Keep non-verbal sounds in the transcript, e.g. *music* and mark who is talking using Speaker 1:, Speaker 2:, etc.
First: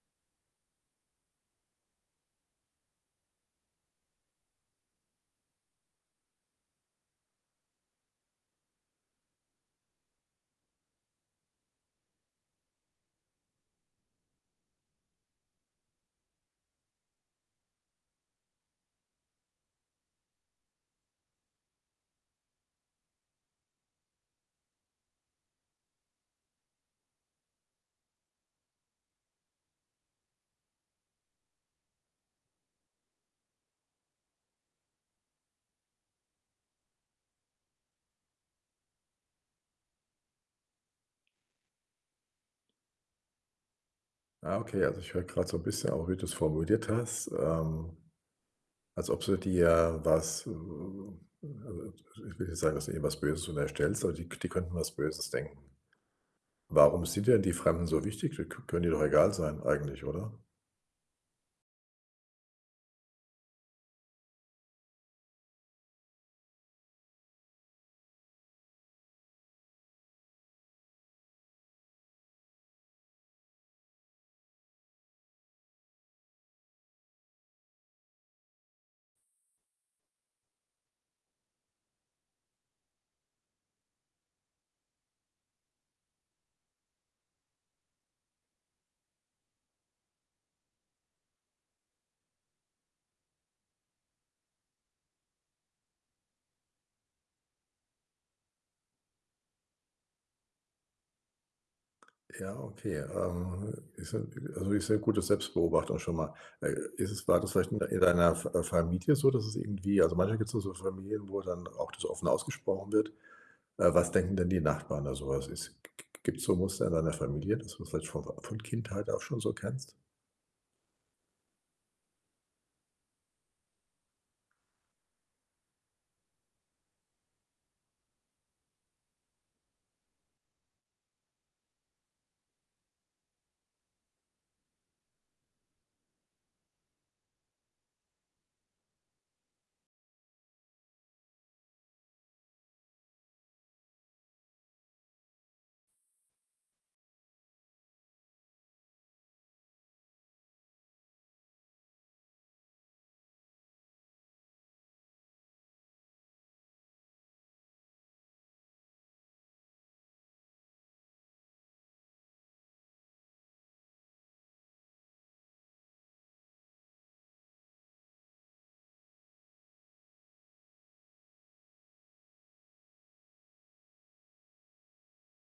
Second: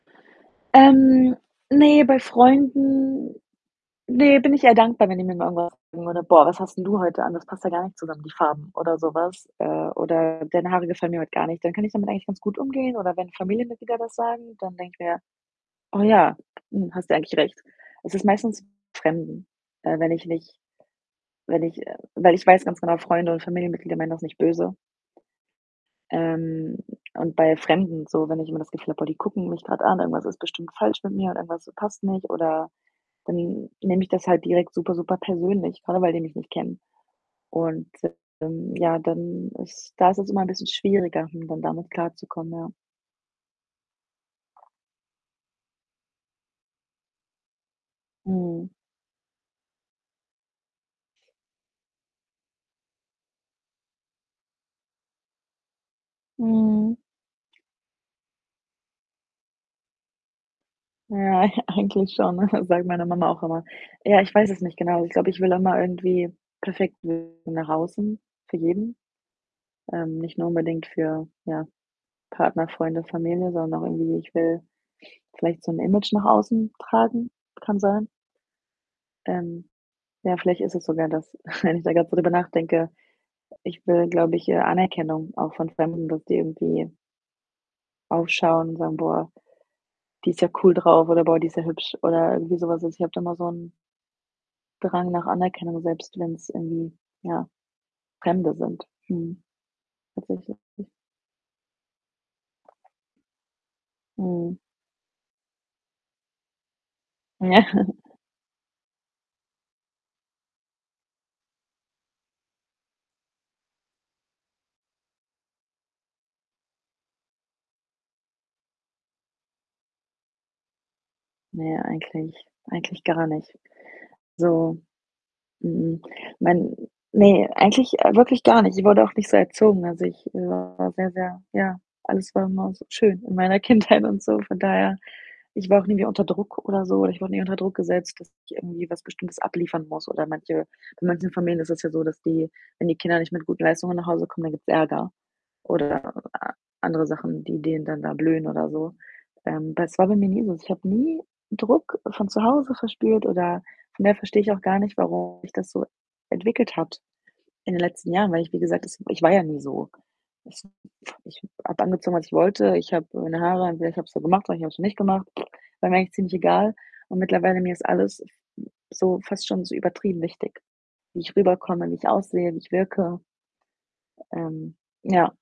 Speaker 1: Ähm, ne, bei Freunden, ne, bin ich eher dankbar, wenn ich mir: *unintelligible* „Boah, was hast 'n du heute an? Das passt ja gar nicht zusammen, die Farben.“ oder so was. Äh, oder: „Deine Haare gefallen mir heut gar nicht.“ Dann kann ich damit eigentlich ganz gut umgehen oder wenn Familienmitglieder das sagen, dann denke ich mir: „Oh, ja, hm, hast du eigentlich recht.“ Es ist meistens Fremden, äh, wenn ich nicht wenn ich, äh weil ich weiß ganz genau, Freunde und Familienmitglieder meinen das nicht böse. Ähm, und bei Fremden so, wenn ich immer das Gefühl habe: „Oh, die gucken mich grad an, irgendwas ist bestimmt falsch mit mir oder irgendwas passt nicht,“ oder dann nehme ich das halt direkt super, super persönlich, grade weil die mich nicht kennen und *unintelligible* ähm, ja, dann ist da ist es immer 'n bisschen schwieriger, hm, dann damit klarzukommen, ja.
Speaker 2: Ah, okay, also, ich höre grad so 'n bisschen auch, wie du's formuliert hast. Ähm,
Speaker 1: Mhm.
Speaker 2: als ob du dir was, also, ich will nicht sagen, dass du eben was Böses und erstellst, aber die k die könnten was Böses denken.
Speaker 1: Mhm.
Speaker 2: Warum sind denn die Fremden so wichtig? K k können dir doch egal sein eigentlich, oder?
Speaker 1: Ja, eigentlich schon, ne, sage ich meiner Mama auch immer. Ja, ich weiß es nicht genau. Ich glaube, ich will auch mal irgendwie perfekt wirken nach außen für jeden, ähm, nicht nur unbedingt für, ja, Partner, Freunde, Familie, sondern auch irgendwie, ich will vielleicht so 'n Image nach außen tragen kann sein. Ähm, ja, vielleicht ist es sogar das, *chuckles* wenn ich da grad drüber nachdenke. Ich will, glaube ich, äh, Anerkennung auch von Fremden, dass die irgendwie aufschauen und sagen: „Boah, die ist ja cool drauf,“ oder „Boah, die ist ja hübsch“ oder irgendwie so was. Ich habe da mal so 'n Drang nach Anerkennung, selbst wenn's irgendwie, ja, Fremde sind, mhm, tatsächlich.
Speaker 2: Ja, okay, ähm, ist ja
Speaker 1: Mhm.
Speaker 2: also, ist sehr gute Selbstbeobachtung schon mal. Äh, ist es war das
Speaker 1: Ja
Speaker 2: vielleicht in d in
Speaker 1: *chuckles*
Speaker 2: deiner Fa äh, Familie so, dass es irgendwie also, manchmal gibt's nur so Familien, wo dann auch das offen ausgesprochen wird. Äh, was denken denn die Nachbarn da so? Also, es g g g gibt's so Muster in deiner Familie, dass du das vielleicht von Fa von Kindheit auch schon so kennst?
Speaker 1: Na ja, eigentlich eigentlich gar nicht so. Mh-mh, mein ne, eigentlich wirklich gar nicht. Ich wurde auch nicht so erzogen. Also, ich war sehr, sehr ja, alles war immer so schön in meiner Kindheit und so. Von daher, ich war auch nie mehr unter Druck oder so oder ich wurde nie unter Druck gesetzt, dass ich irgendwie was Bestimmtes abliefern muss oder manche bei manchen Familien ist es ja so, dass die, wenn die Kinder nicht mit gut Leistungen nach Hause kommen, dann gibt's Ärger oder a andere Sachen, die denen dann da blühen oder so. Ähm, bei das war bei mir nie so. Ich habe nie Druck von zu Hause verspürt oder von daher verstehe ich auch gar nicht, warum sich das so entwickelt hat in den letzten Jahren, weil ich, wie gesagt, das ich war ja nie so. *unintelligible* ich habe angezogen, was ich wollte, ich habe meine Haare entweder, ich habe sie gemacht, oder ich habe sie nicht gemacht. *lip trill* War mir eigentlich ziemlich egal. Und mittlerweile, mir ist alles f m so fast schon so übertrieben wichtig, wie ich rüberkomme, wie ich aussehe, wie ich wirke Ähm, ja.